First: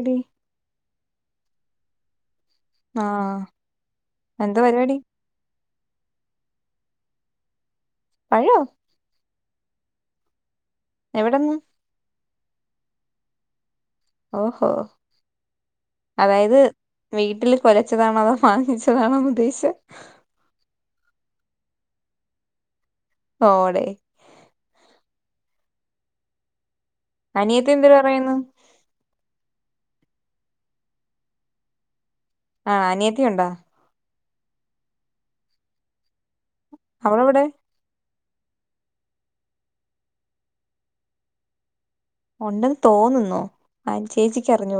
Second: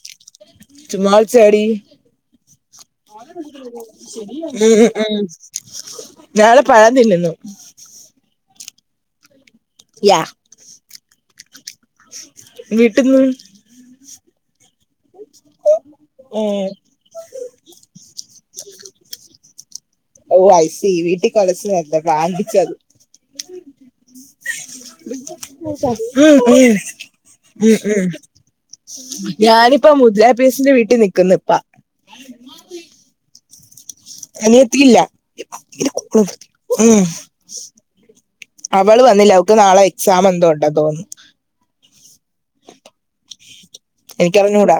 എടി ചുമ്മാവിളിച്ചാടി. ആഹ് ഉം എന്താ പരിപാടി ഉം ഞാന് പഴം തിന്നുന്നു. പഴോ യാ എവിടെന്ന്? വീട്ടിന്ന്. ഓ ഹോ അതായത് ഉം വീട്ടില് കൊലച്ചതാണോ അതോ വാങ്ങിച്ചതാണോന്ന് ഉദ്ദേശിച്ചത് ഓ ഐസി വീട്ടിൽ കൊലച്ചതല്ല കാണ്ടിച്ചത്. പോടെ ഉം ഉം ഉം അനിയത്തി എന്തിര് പറയുന്നു ഉം ഞാനിപ്പം മുദലാപ്പച്ചിടെ വീട്ടിൽ നിക്കുന്നുപ്പാ ആ അനിയത്തിയുണ്ടോ? അനിയത്തിയില്ല ഉം അവളെവിടെ അവള് വന്നില്ല അവക്ക് നാളെ എക്സാം എന്തോ ഉണ്ടന്ന് തോന്നുന്നു. ഉണ്ടെന്ന് തോന്നുന്നോ? എനിക്കറിഞ്ഞൂടാ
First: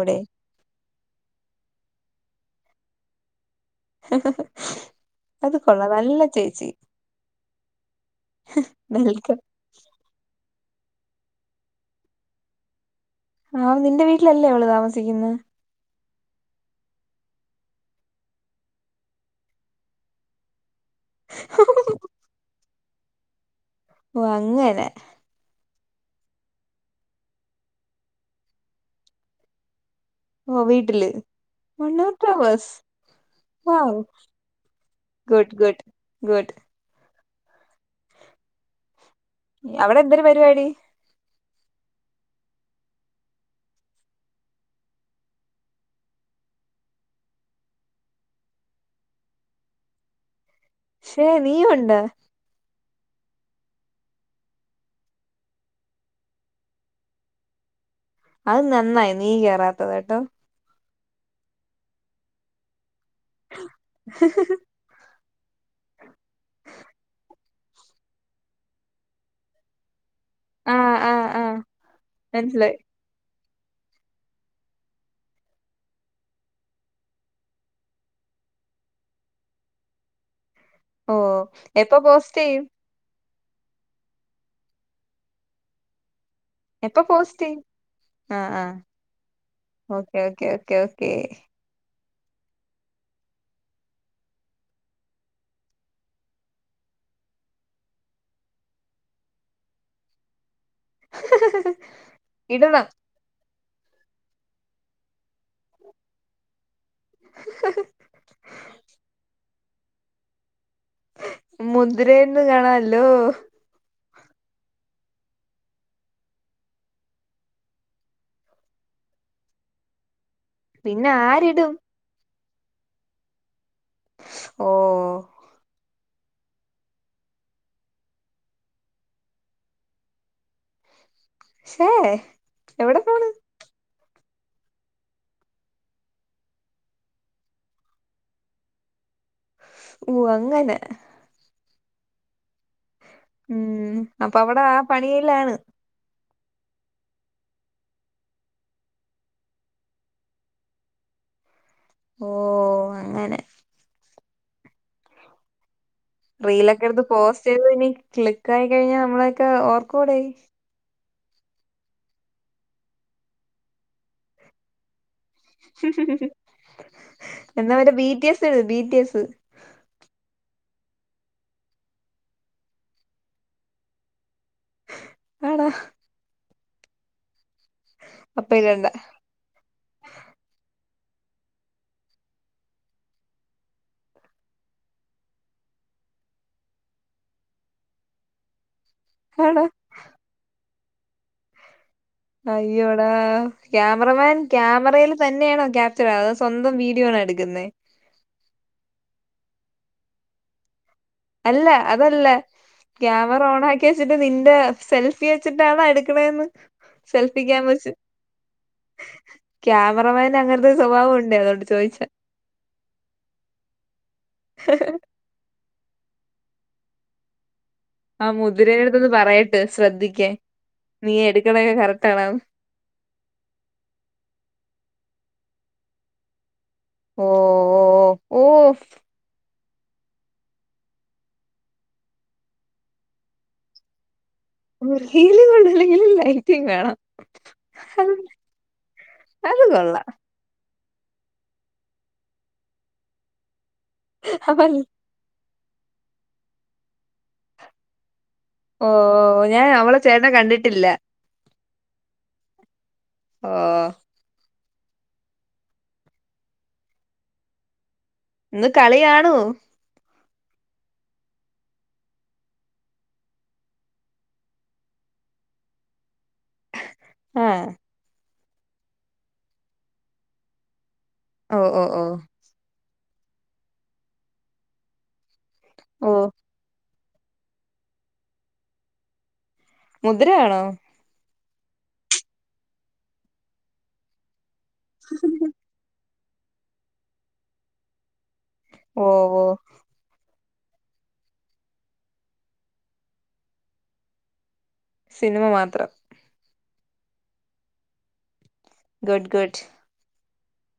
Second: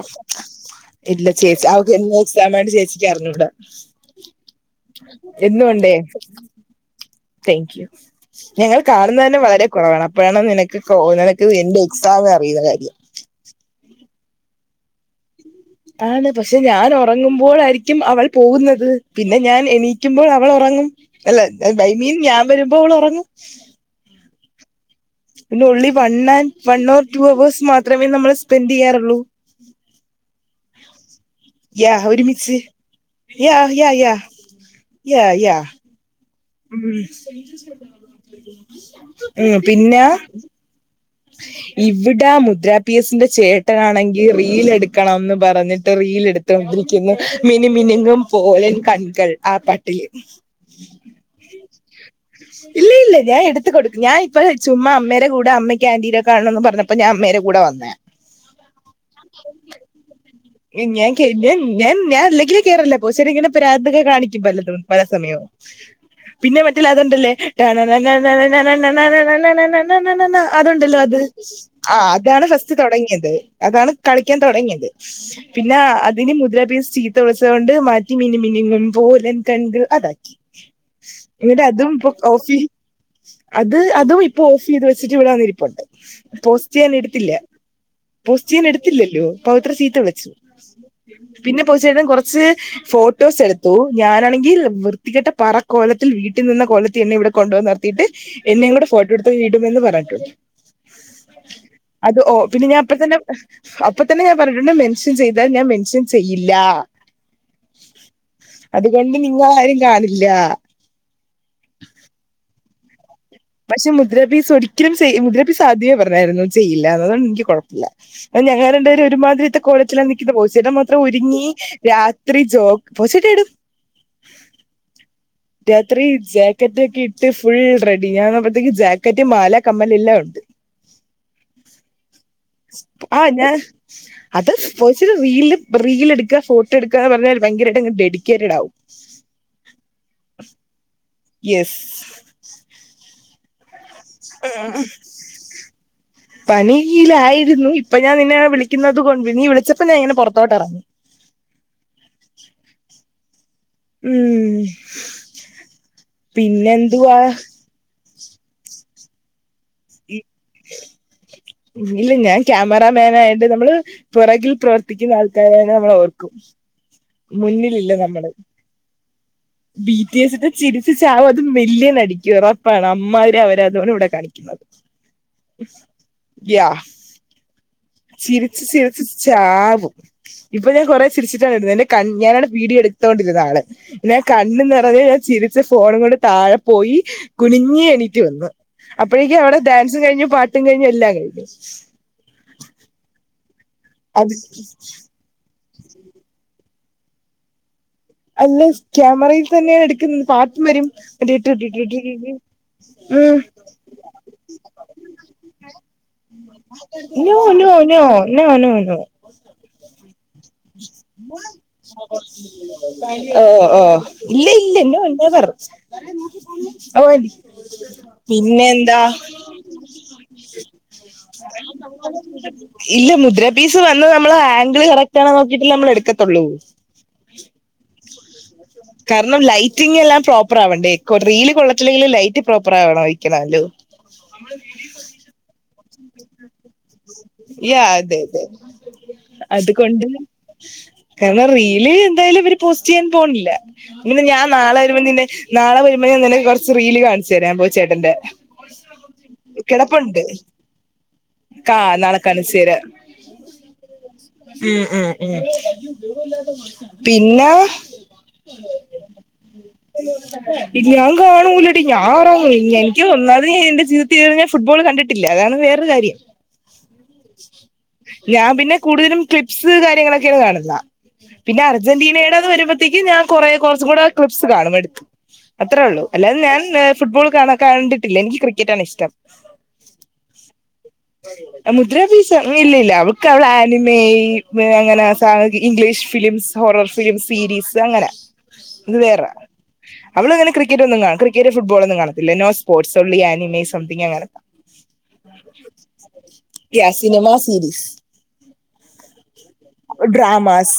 ഇല്ല ചേച്ചി അവക്ക് എന്തോ എക്സാമാന്ന്‌ ചേച്ചിക്ക് അറിഞ്ഞൂടാ. അത് കൊള്ളാം നല്ല ചേച്ചി. താങ്ക്യൂ ഞങ്ങൾ കാണുന്നത് വെൽക്കം തന്നേ വളരേ കുറവാണ്. അപ്പഴേണം നിനക്ക് നിനക്ക് എന്റെ എക്സാാം അറിയുന്ന കാര്യം ആഹ് നിന്റെ വീട്ടിലല്ലേ അവള് താമസിക്കുന്നത് ആണ് പക്ഷെ ഞാനുറങ്ങുമ്പോളായിരിക്കും അവൾ പോകുന്നത് പിന്നെ ഞാൻ എണീക്കുമ്പോൾ അവളുറങ്ങും. അല്ല ഐ മീൻ ഞാൻ വരുമ്പോ അവളുറങ്ങും. ഓഹ് അങ്ങനെ ഇല്ല ഉള്ളി one and one or two hours മാത്രമേ നമ്മൾ സ്പെൻഡെയ്യാറൊള്ളൂ. ഓഹ് വീട്ടില് വൺ യാ ഓർ ടു ഒരുമിച്ച് hours yeah wow yeah yeah yeah yeah good ഉം ഉം അവിടെ പിന്നെ എന്തൊരു പരിപാടി ഇവടെ മുദ്രാപിയസിന്റെ ചേട്ടനാണെങ്കി റീൽ എടുക്കണംന്ന് പറഞ്ഞിട്ട് റീലെട് തോണ്ടിരിക്കുന്നെ മിനു മിനുങ്ങും പോലൻ കൺകൾ ആ പാട്ടില് ക്ഷേ നീ യുണ്ട ഇല്ല ഇല്ല ഞാൻ എട്ത്ത് കൊടുക്കും ഞാൻ ഇപ്പഴ് ചുമ്മാ അമ്മരെ കൂടെ അമ്മക്ക് ആന്റിനെ കാണാണെന്ന് പർഞ്ഞ ഇപ്പൊ ഞാൻ അമ്മേരെ കൂടെ വന്നേ അത് നന്നായി നീ കേറാത്തത് കേട്ടോ ഏ ഞാൻ കേ ഞൻ ഞൻ ഞാൻ അല്ലെങ്കിലേ കേറല്ല [unintelligible] ഇങ്ങനെ പ്രാന്തൊക്കെ കാണിക്കും പലതും പല സമയും പിന്നെ മറ്റേ ലത്ണ്ടല്ലേ ട്ടണണണണണ ആഹ് അതുണ്ടല്ലോ അത് ആഹ് ആഹ് ആ അതാണ് ഫസ്റ്റ് മനസ്സിലായി തൊടങ്ങ്യത്. അതാണ് കളിക്കാൻ തൊടങ്ങ്യത്. പിന്നെ അതിന് മുദ്രപീസ് ചീത്ത വിളിച്ചത് കൊണ്ട് മാറ്റി മിനിമിനുങ്ങും പോലൻ കൺങ്കൾ അതാക്കി. ഓ ഇങ്ങട്ട അതും എപ്പൊ പു പോസ്റ്റ് ഓഫി ചെയ്യും അത് അതും ഇപ്പോ ഓഫെയ്ത് വെച്ചിട്ട് ഇവടെ വന്നിരിപ്പുണ്ട് പോസ് എപ്പൊ റ്റെയ്യാനെട്ത്തില്ല പോസ്റ്റ് ചെയ്യും ആഹ് ആഹ് പോസ്റ്റെയ്യനെട്ത്തില്ലല്ലോ പവിത്ര ചീത്ത ഓക്കെ വിളിച്ചു. ഓക്കെ ഓക്കെ ഓക്കെ പിന്നെ പൗസ്യെട്ടൻ കൊർച്ച് ഫോട്ടോസെട്ത്തു ഞാനാണെങ്കിൽ വൃത്തിക്കെട്ട പറ കോലത്തിൽ വീട്ടിൽ നിന്ന കൊലത്തെന്നെവടെ കൊണ്ടോനർത്തിട്ട് എന്നെയും കൂടെ ഫോട്ടോട്ത്ത് ഇടുമെന്ന് പറഞ്ഞിട്ടുണ്ട്. അത ഓ പിന്നെ ഞാൻ ഇടണം അപ്പ തന്നെ അപ്പൊ തന്നെ ഞാൻ പർഞ്ഞിട്ടുണ്ട് മെൻഷൻ ചെയ്താൽ ഞാൻ മെൻഷൻ ചെയ്യില്ല. അത്കൊണ്ട് നിങ്ങളാരും കാണില്ല. മുദ്രേന്ന് കാണാല്ലോ. പക്ഷെ മുദ്രാ പീസ് ഒരിക്കലും ചെ മുദ്ര പീസ് ആദ്യമേ പർഞ്ഞായിരുന്നു ചെയ്യില്ലന്ന് അത്കൊണ്ട് ഇൻക്ക് കൊഴപ്പല. ഞങ്ങാണ്ടാര് ഒരുമാതിരിത്തെ കോലത്തിലാ നിക്കുന്ന പോ ചേട്ട മാത്രം പിന്നെ ഒരുങ്ങി ആരിടും രാത്രി ജോക് പോ ചേട്ട ഇടും. ഓ രാത്രി ജാക്കറ്റൊക്കെട്ട് ഫുൾ റെ [unintelligible] ജാക്കറ്റ്, മാല, കമ്മല് എല്ലാം ഉണ്ട്. ക്ഷേ സ് പ് ആഹ് ഞ അത് [unintelligible] റീല്, റീലെട്ക്ക ഫോട്ടട്ക്കാന്ന് പർഞ്ഞാല് ഭയങ്കരമായിട്ടങ്ങ് ഡെഡിക്കേറ്റഡാകും. ഓഹ് അങ്ങനെ യെസ് ഉം അപ്പൊ അവിടെ ആ പണിയിലാണ് [unintelligible] പണിയിലായിരുന്നു ഇപ്പൊ ഞാൻ നിന്നെ വിളിക്കുന്നത് കൊണ്ട് നീ വിളിച്ചപ്പോ ഞാൻ ഇങ്ങനെ പൊറത്തോട്ടെറങ്ങി. ഓഹ് അങ്ങനെ ഉം റീലൊക്കെട്ത്ത് പിന്നെന്തുവാ പോസ്റ്റെയ്ത് നി ക്ലിക്കായി കഴിഞ്ഞാ നമ്മളൊക്കെ ഓർക്കോ ഈ ടെയ് ഇല്ല ഞാൻ ക്യാമറമാനായിട്ട് നമ്മള് പൊറകിൽ പ്രവർ ത്തിക്കുന്ന ആൾക്കാരായ നമ്മളോർക്കും എന്ന മറ്റേ B T S B T S B T എസിൻ്റെ ചിരിച്ച് ചാവും അതും മില്ല്യനടിക്കും ഒറൊപ്പാണ് അമ്മാതിരി അവരതാണ് ഇവടെ കാണിക്കുന്നത്. ആടാ യാ അപ്പൊ ചിരിച്ച് ഇടണ്ട ചിരിച്ച് ചാകും. ഇപ്പഴും കൊറേ ചിരിച്ചിട്ടാണ് [unintelligible] ത് എന്റെ കല്ല്യാ ഞാനാണ് വീഡിയോ എട്ത്തോണ്ടിരുന്നാള്. ഞാൻ കണ്ണ് നെറഞ്ഞ ഞാൻ ചിരിച്ച് ഫോണ് വീണ് താഴെ പോയി കുനിഞ്ഞ് എണീറ്റ് വന്ന്. അപ്പഴേക്ക് അവിടെ ആടാ ഡാൻസും കഴിഞ്ഞു പാട്ടും കഴിഞ്ഞു എല്ലാം കഴിഞ്ഞു അയ്യോടാ ക്യാമറമാൻ അത് ക്യാമറയിൽ തന്നെയാണോ ക്യാപ്ചർ അത് സ്വന്തം വീഡിയോ ആണോ എടുക്കുന്നത് അല്ലേസ് ക്യാമറയിൽ തന്നെയാ എടുക്കുന്നത് പാട്ടും വരും മറ്റേ ടു അല്ല ടു ടു ടു ടു അതല്ല ടു. ഉം. ക്യാമറ ഓൺ ആക്കി വെച്ചിട്ട് നിന്റെ സെൽഫി വെച്ചിട്ടാണോ എടുക്കണന്ന് നൂ നു നു നു നൂ നു ക്യാമറമാൻ അങ്ങനത്തെ ഒരു സ്വഭാവം ഉണ്ട് അതുകോണ്ട് ചോദിച്ചാ ഓഹ് ഓഹ് ഇല്ല ഇല്ല ഇന്ന ഉണ്ടാ പറ ഓ ആഹ് പിന്നെന്താ മുതിരടുത്തൊന്ന് പറയട്ടെ ശ്രദ്ധിക്കേ നീ എടുക്കണൊക്കെ കറക്റ്റണോ ഇല്ല. മുദ്ര പീസ് വന്ന നമ്മള് ആംഗിള് കറക്റ്റ് ആണ നോക്കിയിട്ട് നമ്മൾ എടുക്കത്തുള്ളൂ ഓഹ് ഓഹ് ഓഹ് കാരണം ലൈറ്റിംഗല്ലാം പ്രോപ്പർ ആവണ്ടേ കൊട് റീൽ കൊള്ളത്തില്ലെങ്കിൽ ലൈറ്റ് പ്രോപ്പർ ആവണംഴിക്കണല്ലോ മുർഹീൽ കൊണ്ടല്ലെങ്കിൽ ലൈറ്റും വേണം യാ അത് അതെ അതെ അത് കൊണ്ട് കാരണം റീല് എന്തായാലും ഇവര് പോസ്റ്റ് ചെയ്യാൻ പോണില്ല ന്ന് ഞാൻ അപ്പൊ നാളെ വരുമ്പ നിന്നേ നാളെ വരുമ്പോ ഞാ നിന്നെ കൊറച്ച് റീൽ കാണിച്ചരാൻ പോ ചേട്ടന്റെ ഓ ഞാൻ അവളെ കിടപ്പുണ്ട് ചേട്ടനെ കണ്ടിട്ടില്ല കാ ളെ കാണിച്ചര ഓ ഉം ഉം ഉം പിന്നെ ഇന്ന് കളിയാണോ [unintelligible] ഇനി ഞാൻ കാണൂലടി ഞാറാാവ എനിക്ക് ഒന്നാത് എന്റെജീവ്ത്ത് യാങ്ങനെ ഫുട്ബോൾ കണ്ടി ട്ടില്ല അതാണ് വേറരു കാര്യം ആഹ് ഞാൻ പിന്നെ കൂടുതലും ക്ലിപ്സ് കാര്യങ്ങളൊക്കെയാണ് കാണുന്ന ഓ പിന്നെ ഓ ഓ അർജന്റീനയുടെ അത് വരുമ്പോഴത്തേക്ക് ഞാൻ കുറേ കുറച്ചും കൂടെ ക്ലിപ്സ് കാണും എടു അത്രേള്ളൂ ഓ അല്ലാതെ ഞാൻ ഞാ ഫുട്ബോൾ കാണാ കണ്ടിട്ടില്ല എനിക്ക് ക്രിക്കറ്റണ് ഇഷ്ടം മുദ്രയാണോ മുദ്രഫീസ ഇല്ലില്ല അവൾക്ക് അവള ആനിമേ അങ്ങനെ സാഹകി English films horror films series അങ്ങനെ ഇത് ഓ വേറെ ഓ അവള അങ്ങനെക്രിക്കറ്റ് ഒന്നും കാ ക്രിക്കറ്റ് ഫുട്ബോളന്നും കാണതില്ല നോ്പോർട്സ് ഓൻള്ളി ആനിമേ സംതിങ് ങ്ങനക്ക സിനിമ മാത്രം യാ സിനെമാ സിരിസ് ഗഡ്ഗഡ് dramas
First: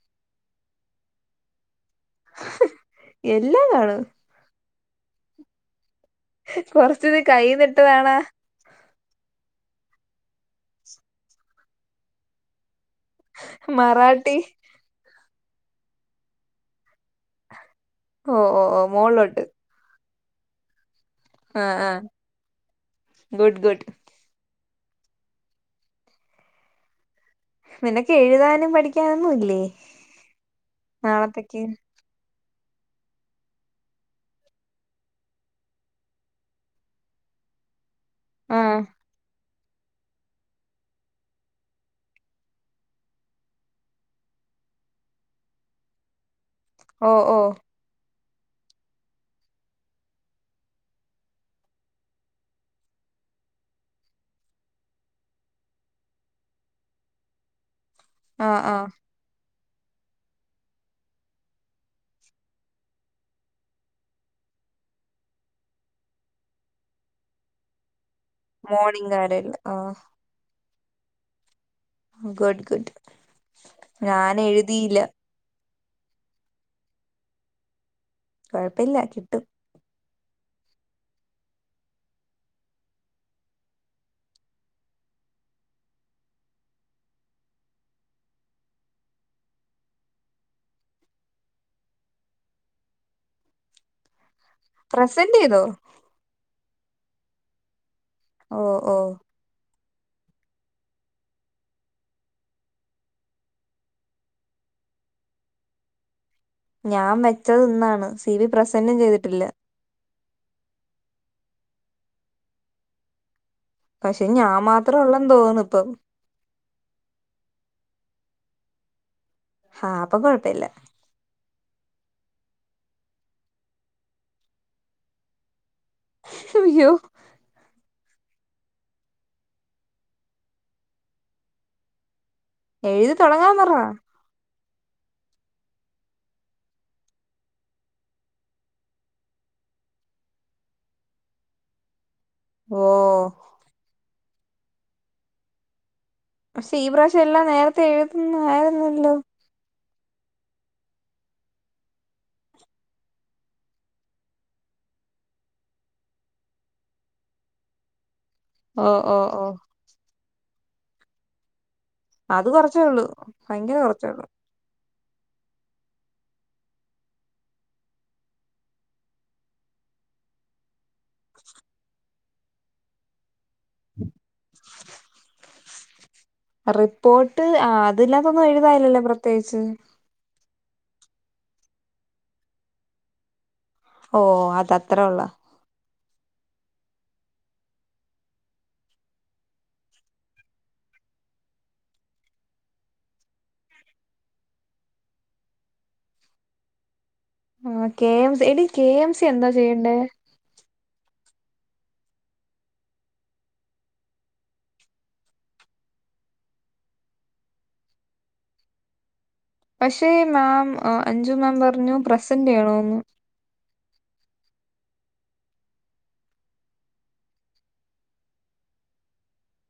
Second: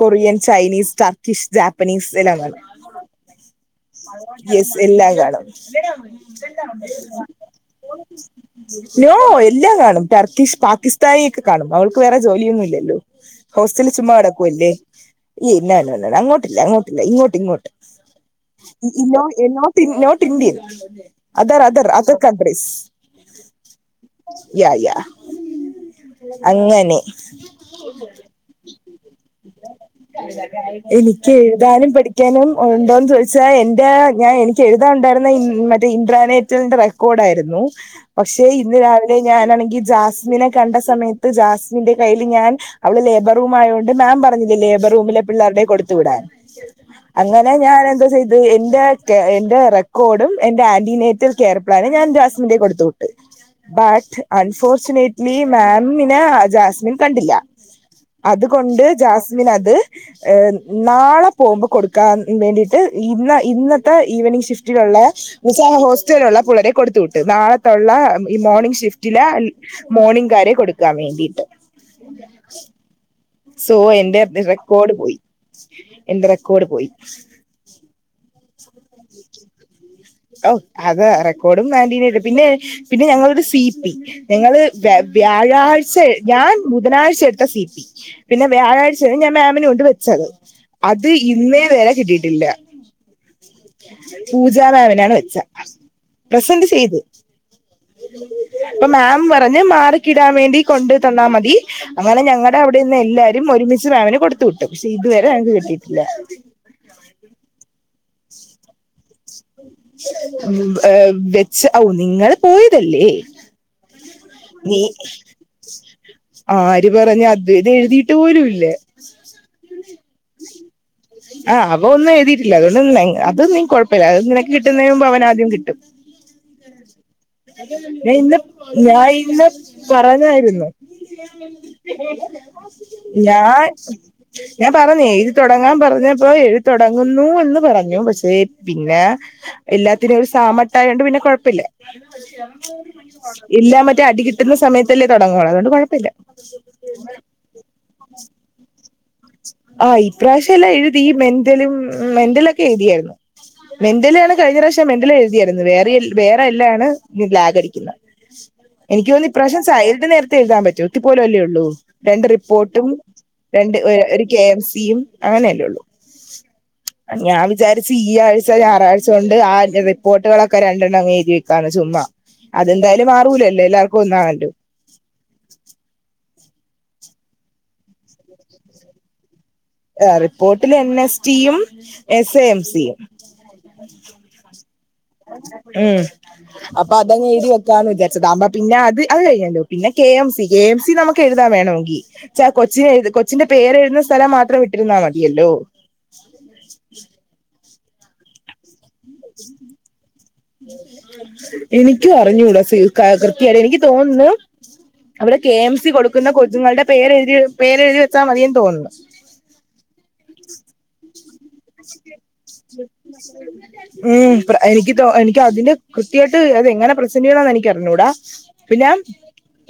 Korean Chinese Turkish Japanese തിനാ കാണാ എല്ലാം കാണും യെസ് എല്ലാം കാണും കൊറച്ത് കൈന്നിട്ടവേണാ നോ എല്ലാം കാണും ടർക്കിഷ് പാകിസ്ഥാനി ഒക്കെ കാണും അവൾക്ക് വേറെ ജോലിയൊന്നും ഇല്ലല്ലോ ഹോസ്റ്റൽ ചുമ്മാ മറാഠി അടാക്കൂ അല്ലേ എന്നാനും ഒന്നാണ് അങ്ങോട്ടില്ല അങ്ങോട്ടില്ല ഇങ്ങോട്ട് ഇങ്ങോട്ട് ഓ ഓ ഓ ഇനോ മോളിലോട്ട് not north Indian other ah other ah other countries good good yeah yeah അങ്ങനെ നിനക്ക് എഴുതാനും പഠിക്കാനൊന്നും ഇല്ലേ എനിക്കെ നാളത്തേക്ക് എഴുതാനും പഠി ക്യാനും ഉണ്ടോന്ന് ചോയ്ച്ചാ എന്റെ ഞാൻ എനിക്ക് എഴുതാൻണ്ടായിരുന്ന ഇ മറ്റേ ഇൻട്രാനെറ്റിന്റെ കൂടാരുന്നു പക്ഷെ ഇന്ന് ആഹ് രാവിലെ ഞാനാണെങ്കി ജാസ്മിനെ കണ്ട സമയത്ത് ജാസിമിന്റെ കയ്യിൽ ഞാൻ അവള് ലേബർ റൂം ആയൊണ്ട് മാം പറഞ്ഞില്ലേ ലേബർ റൂമിലെ പിള്ളേരുടെ കൊടുത്തു വിടാൻ ഓ ഓ അങ്ങനെ ഞാൻ എന്തോ ചെയ് എന്റെ എന്റെ റെക്കോർഡും എന്റെ ആൻറിനേറ്റൽ കെയർ പ്ലാനുംഞാൻ ജാസ്മിന്റെ കൊടുത്തു [unintelligible] ബട്ട് അൺഫോർച്ചുനേറ്റ്ലി മാം പിന്നെ ജാസ്മിൻ കണ്ടില്ല ആഹ് അതുകൊണ്ട് ആഹ് ജാസ്മിൻ അത് ഹെ നാളെ പോകുമ്പോ കൊടുക്കാൻ വേണ്ടിയിട്ട് ഇന്ന ഇന്നത്തെ ഈവനിങ് ഷിഫ്റ്റിലുള്ള എന്ന് വെച്ച ഹോസ്റ്റലുള്ള പുള്ളരെ കൊടുത്തു വിട്ടു നാളെ ഇവിടുള്ള ഈ മോർണിംഗ് ഷിഫ്റ്റില് കാര്യല്ല ആഹ് മോർണിംങ് കാരെ കൊടുക്കാൻ വേണ്ടിയിട്ട് ഗുഡ് ഗുഡ് സോ എന്റെ ഞാൻ റെക്കോർഡ് എഴുതിയില്ല പോയി എന്റെ റെക്കോർഡ് പോയി കുഴപ്പല്ല കിട്ടും അഹു അത് റെക്കോർഡും [unintelligible] പിന്നെ പിന്നെ ഞങ്ങളരു സി പി ഞങ്ങള് വ വ്യാഴാഴ്ച ഞാൻ ബുധനാഴ്ച എടുത്ത സി പി പിന്നെ വ്യാഴാഴ്ചയാണ് ഞൻ മാമിനെ കൊണ്ട് വെച്ചത് അത് ഇന്നേ വരെ കിട്ടിയിട്ടില്ല പൂജ ഇപ്പോഴാണ് പ്രസന്റ് വെച്ച ചെയ്തോ പ്രെസന്റ് ചെയ്തു ഓ ഇപ്പൊ ഓ മാം പ പറഞ്ഞ് മാർക്കിടാൻ വേണ്ടി കൊണ്ടു തന്നാൽ മതി അങ്ങനെ ഞങ്ങളടെ അവിടെ ഇന്ന് എല്ലാരും ഒരുമിച്ച് മാംന് കൊടുത്തു വിട്ടു പക്ഷെ ഇതുവരെ ഞങ്ങക്കു കിട്ടിയിട്ടില്ല ഞാൻ വെച്ചത് ഇന്നാണ് സി ബി പ്രസന്റും ചെയ്തി വെച്ച് ഔ നിങ്ങൾ പോയതല്ലേ പക്ഷേ ഞാൻ നീ മാത്രേ ഉള്ളന്ന് തോന്നുന്നു ഇപ്പൊ ആര് പറഞ്ഞ് അത് ഇത് എഴുതിയിട്ട് പോലുംല്ല [inaudible] ആഹ് അപ്പൊ കൊഴപ്പല്ല ആഹ് അപ്പം ഒന്നും എുതിയിട്ടില്ല അതുകൊണ്ട് അത് നീ കുഴപ്പമില്ല അത് നിനക്ക് കിട്ടുന്നതിന് മുമ്പ് അവൻ ആദ്യം കിട്ടും യ്യോ ഞാൻ ഇന്ന് ഞാൻ ഇന്ന് പറഞ്ഞായിരുന്നു എഴുതി തുടങ്ങാൻ ഞാൻ പറ ഞാൻ പറഞ്ഞു എഴുതിത്തൊടങ്ങാൻ പറഞ്ഞപ്പോ എഴുതിത്തൊടങ്ങുന്നു എന്ന് പറഞ്ഞു പക്ഷേ പിന്നെ എല്ലാത്തിനും ഒരു സാമട്ടായൊണ്ട് പിന്നെ കൊഴപ്പല്ല ഓ ഇല്ല മറ്റേ അടി കിട്ടുന്ന സമയത്തല്ലേ തുടങ്ങോളൂ അതുകൊണ്ട് കൊഴപ്പല്ല പക്ഷെ ഈ പ്രവശ്യ എല്ലാം നേരത്തെ എഴുതുന്ന ആയിരുന്നല്ലോ ആഹ് ഈ പ്രാവശ്യ എല്ലാം എഴുതി മെന്റലും മെന്റലൊക്കെ എഴുതിയായിരുന്നു മെന്റല് ആണ് കഴിഞ്ഞ പ്രാവശ്യം മെന്റല് എഴുതിയായിരുന്നു വേറെ വേറെ എല്ലാംണ് ഈ ലാഗടിക്കുന്നത് ഓ എനിക്ക് ഓ തോന്ന് ഈ ഓ പ്രാവശ്യം സയിട് നേരത്തെ എഴുതാൻ പറ്റും ഇത്തി പോല അല്ലേള്ളൂ രണ്ട് അത് കൊറച്ചേ റിപ്പോർട്ടും ഉള്ളൂ രണ്ട് ഭയങ്കര കൊറച്ചേ ഒരു ഉള്ളൂ കെ എം സിയും അങ്ങനെയല്ലേള്ളു [inaudible] ഞാൻ വിചാരിച്ച് ഈ ആഴ്ച ഞായറാഴ്ച കൊണ്ട് അതിന്റ റിപ്പോർട്ടുകളൊക്കെ രണ്ടെണ്ണം അങ് എഴുതി വെക്കാണ് ചുമ്മാ അതെന്തായാലും മാറൂലല്ലോ എല്ലാർക്കും ഒന്നാണല്ലോ റിപ്പോർട്ട് ആഹ് അതിലൊന്നും എഴുതാന്നില്ലല്ലോ പ്രത്യേകിച്ച് ആഹ് റിപ്പോർട്ടിൽ എൻ എസ് ടിയും എസ് എ എം സിയും ഓ അത് അത്ര ഉള്ള ഉം അപ്പൊ അതങ്ങങ് എഴതി വെക്കാന്ന് വിചാരിച്ചത് പിന്നെ അത് അത് കഴിയല്ലോ പിന്നെ K M C K M C നമുക്ക് എഴുതാ വേണമെങ്കിൽ എന്ന് വെച്ച കൊച്ച് കൊച്ച്ന്റെ പേര് എഴുന്ന സ്ഥലം മാത്രം വിട്ടിരുന്നാൽ മതിയല്ലോ [inaudible] ആ കെ എംസ് എടി കെ എംസ് എന്താ ചെയ്യണ്ടേ? എനിക്കും അറിഞ്ഞൂടാ സിൽക്കാ കൃത്യയ്ട് എനിക്ക് തോന്നുന്നു. അവ്ടെ കെ എം സി കൊടുക്കുന്ന കൊച്ചുങ്ങളുടെ പേരെഴ്തി പേരെഴ്തി വെച്ചാൽ മതിന്ന് തോന്നുന്നു. പഷേ മാം അഞ്ചു മാം പറഞ്ഞു പ്രസന്റ് ചെയ്യണോന്ന്. മ് [unintelligible] എനിക്ക് തോ എനിക്. റ്റ അതിന്റെ കൃത്യായിട്ട് അത് എങ്ങനെ പ്രസെന്റ് ചെയ്യണന്ന് എനിക്ക് അറിഞ്ഞൂടാ പിന്നെം.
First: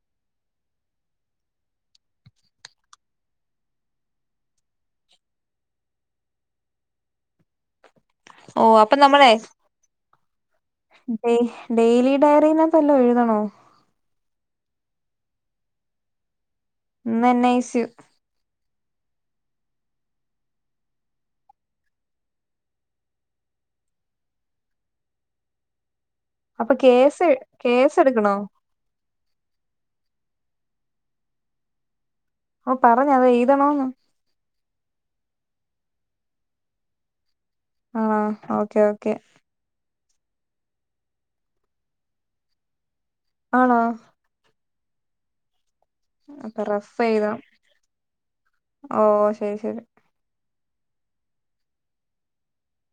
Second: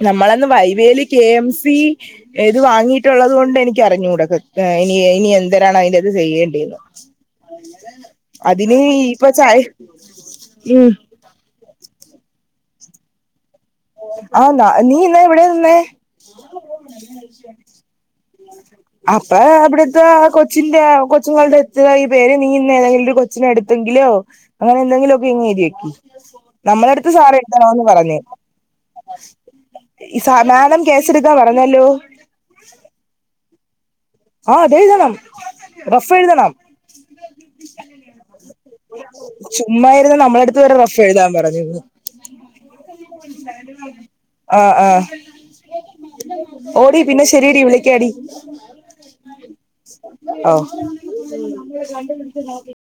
ന്നമ്മളന്ന് വൈവേല് കെ എം സി. എത് വാങ്ങിയിട്ടുള്ളത് കൊണ്ട് എനിക്ക് അറിഞ്ഞൂക് എനി എനി എന്ത്‌രാണ് അയിന്റെത് ചെയ്യേണ്ടി. ഓ അതിന് അപ്പൊ ഇപ്പൊ ചായ മ് ഡേ ഡെയിലി ഡയറിന്നപ്പല്ലോ എഴുതണോ? ആ ന്ന നീ ഇന്നലെ ഐവിടെ നിന്നെ. ഇന്ന് എൻ ഐ സി യു അപ്പൊ അവ്ടത്തകൊച്ചിന്റെ കൊച്ചുങ്ങളുടെ എത്ത് ഈ പേര് നീ ഇന്ന് തെങ്കിലും ഒരുകൊച് ച്ഛനെടുത്തെങ്കിലോ അങ്ങനെ എന്തെങ്കിലും ഒക്കെ ഇങ്ങ് എരിവെക്കി. അപ്പൊ നമ്മളെട്ത്ത് കേസ് സാറ് എത്തണോന്ന് കേസ് പറഞ്ഞു. എടുക്കണോ ഇസ മാഡംകേസ്ടുക്ക പറഞ്ഞല്ലോ. ഓ പറഞ്ഞ് അവ എഴുതണോന്ന്? ആ അതെഴുതണം റഫ് എഴ്തണം. ആണോ ഓക്കെ ഓക്കെ ചുമ്മായിര്ന്ന നമ്മളെട്ത്ത് വരെ റഫ് എഴുതാൻ പറഞ്ഞ്ക്ക്ണു. ആണോ ആ ആ അപ്പൊ ഓടി റഫ് പിന്നെ എഴുതണം ശെരിടി വിളക്കാടി. ഓ ശെരി ശെരി. ആ. [unintelligible]